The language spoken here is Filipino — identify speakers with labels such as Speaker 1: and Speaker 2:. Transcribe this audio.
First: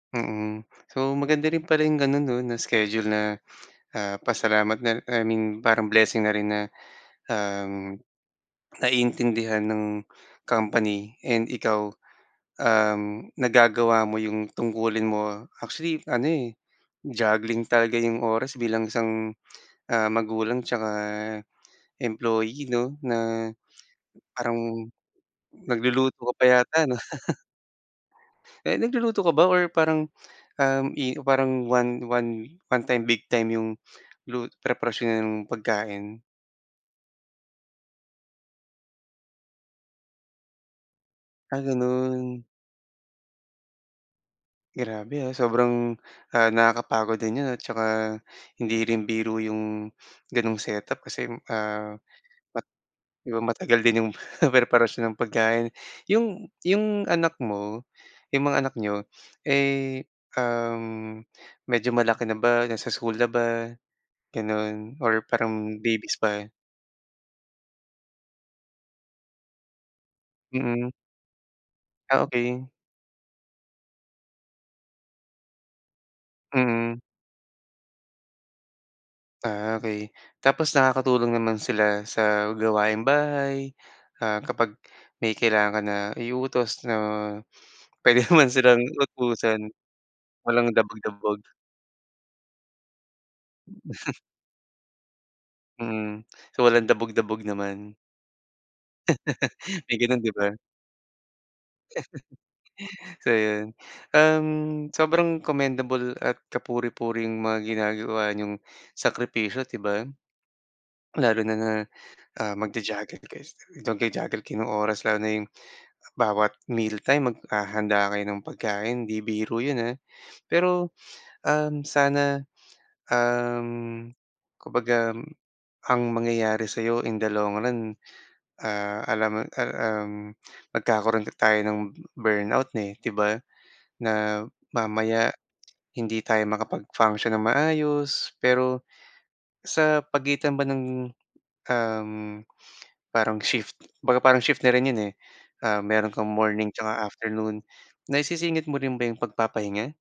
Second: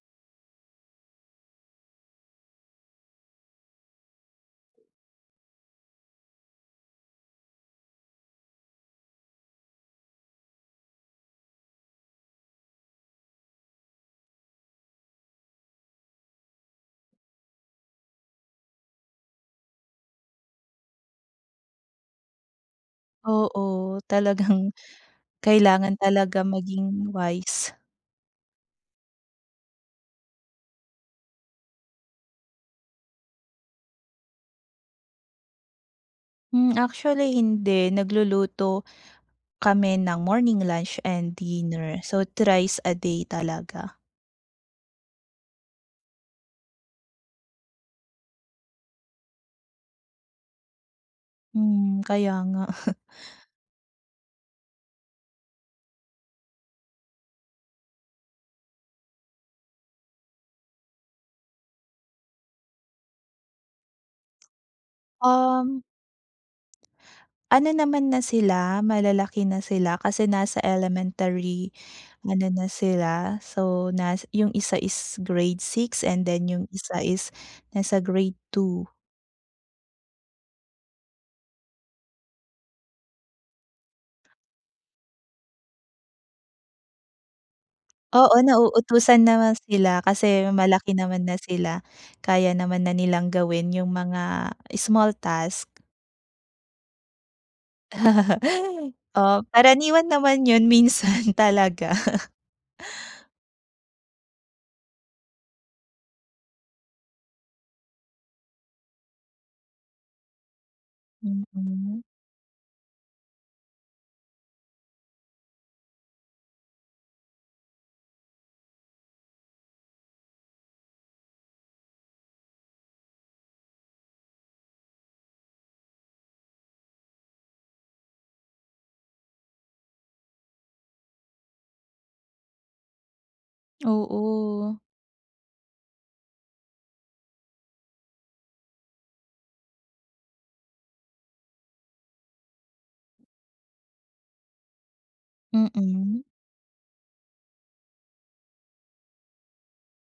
Speaker 1: Mm, so maganda rin pala 'yong gano'n 'no na schedule na, ah, pasalamat nala I mean parang blessing na rin na uhm, naiintindihan ng company and ikaw uhm, nagagawa mo yung tungkulin mo. Actually, ano eh, juggling talaga 'yong oras bilang isang, ah, magulang tsaka employee 'no, na
Speaker 2: Oo, talagang
Speaker 1: parang
Speaker 2: kailangan
Speaker 1: nagluluto ka
Speaker 2: talaga
Speaker 1: pa yata, 'no?
Speaker 2: maging wise.
Speaker 1: Eh, nagluluto ka ba or parang um, i parang one one one-time big time yung lu preparasyon niyo nung pagkain?
Speaker 2: Hmm, actually hindi. Nagluluto kami ng morning, lunch, and
Speaker 1: Ah,
Speaker 2: dinner so,
Speaker 1: ganun.
Speaker 2: thrice a day, talaga.
Speaker 1: Grabe oh. Sobrang, ah, nakakapagod din 'yon ah, at tsaka hindi rin biro yung ganung setup kasi, ah,
Speaker 2: Hmm, kaya nga.
Speaker 1: mat 'di ba matagal din 'yong preparasyon ng pagkain. Yung yung anak mo, 'yong mga anak niyo, eh, uhm, medyo malaki na ba, nasa school na ba, ganun or parang
Speaker 2: Uhm.
Speaker 1: babies pa?
Speaker 2: Ano naman na sila, malalaki na sila. Kasi nasa
Speaker 1: Mm.
Speaker 2: elementary
Speaker 1: Ah,
Speaker 2: ano
Speaker 1: okey.
Speaker 2: na sila, so nas yung isa is grade 6 and then yung
Speaker 1: Mm.
Speaker 2: isa is nasa grade 2.
Speaker 1: Ah, okey. Tapos nakakatulong naman sila sa gawaing bahay, ah, kapag may kailangan ka na i-utos na puwede
Speaker 2: Oo.
Speaker 1: naman silang
Speaker 2: Nauutusan naman
Speaker 1: utusan,
Speaker 2: sila, kasi
Speaker 1: walang
Speaker 2: malaki naman
Speaker 1: dabog-dabog?
Speaker 2: na sila. Kaya naman na nilang gawin yung mga small task.
Speaker 1: Mm. So walang dabog-dabog naman?
Speaker 2: Oh
Speaker 1: May
Speaker 2: karaniwan
Speaker 1: ganun 'di
Speaker 2: naman
Speaker 1: ba?
Speaker 2: yun minsan talaga.
Speaker 1: So 'yon. Uhm, sobrang commendable at kapuri-puring mga ginagawa niyong sakripisyo, di ba? Lalo na na,
Speaker 2: Mm.
Speaker 1: ah, magja-juggle kayo sa magja-juggle kayo ng oras, lalo na yung bawat mealtime maghahanda kayo ng pagkain 'di biro yun, ah. Pero uhm, sana uhm, kapagka ang mangyayari sa'yo in the long run ah, alam mo ah, uhm, magkakaroon tayo ng burnout eh, di ba? Na
Speaker 2: Oo.
Speaker 1: mamaya hindi tayo makapag-function ng maayos pero, sa pagitan ba ng uhm, parang shift kumbaga parang shift na rin 'yon, eh. Ah, meron
Speaker 2: Mm.
Speaker 1: kang morning tsaka afternoon, naisisingit mo rin ba 'yong pagpapahinga?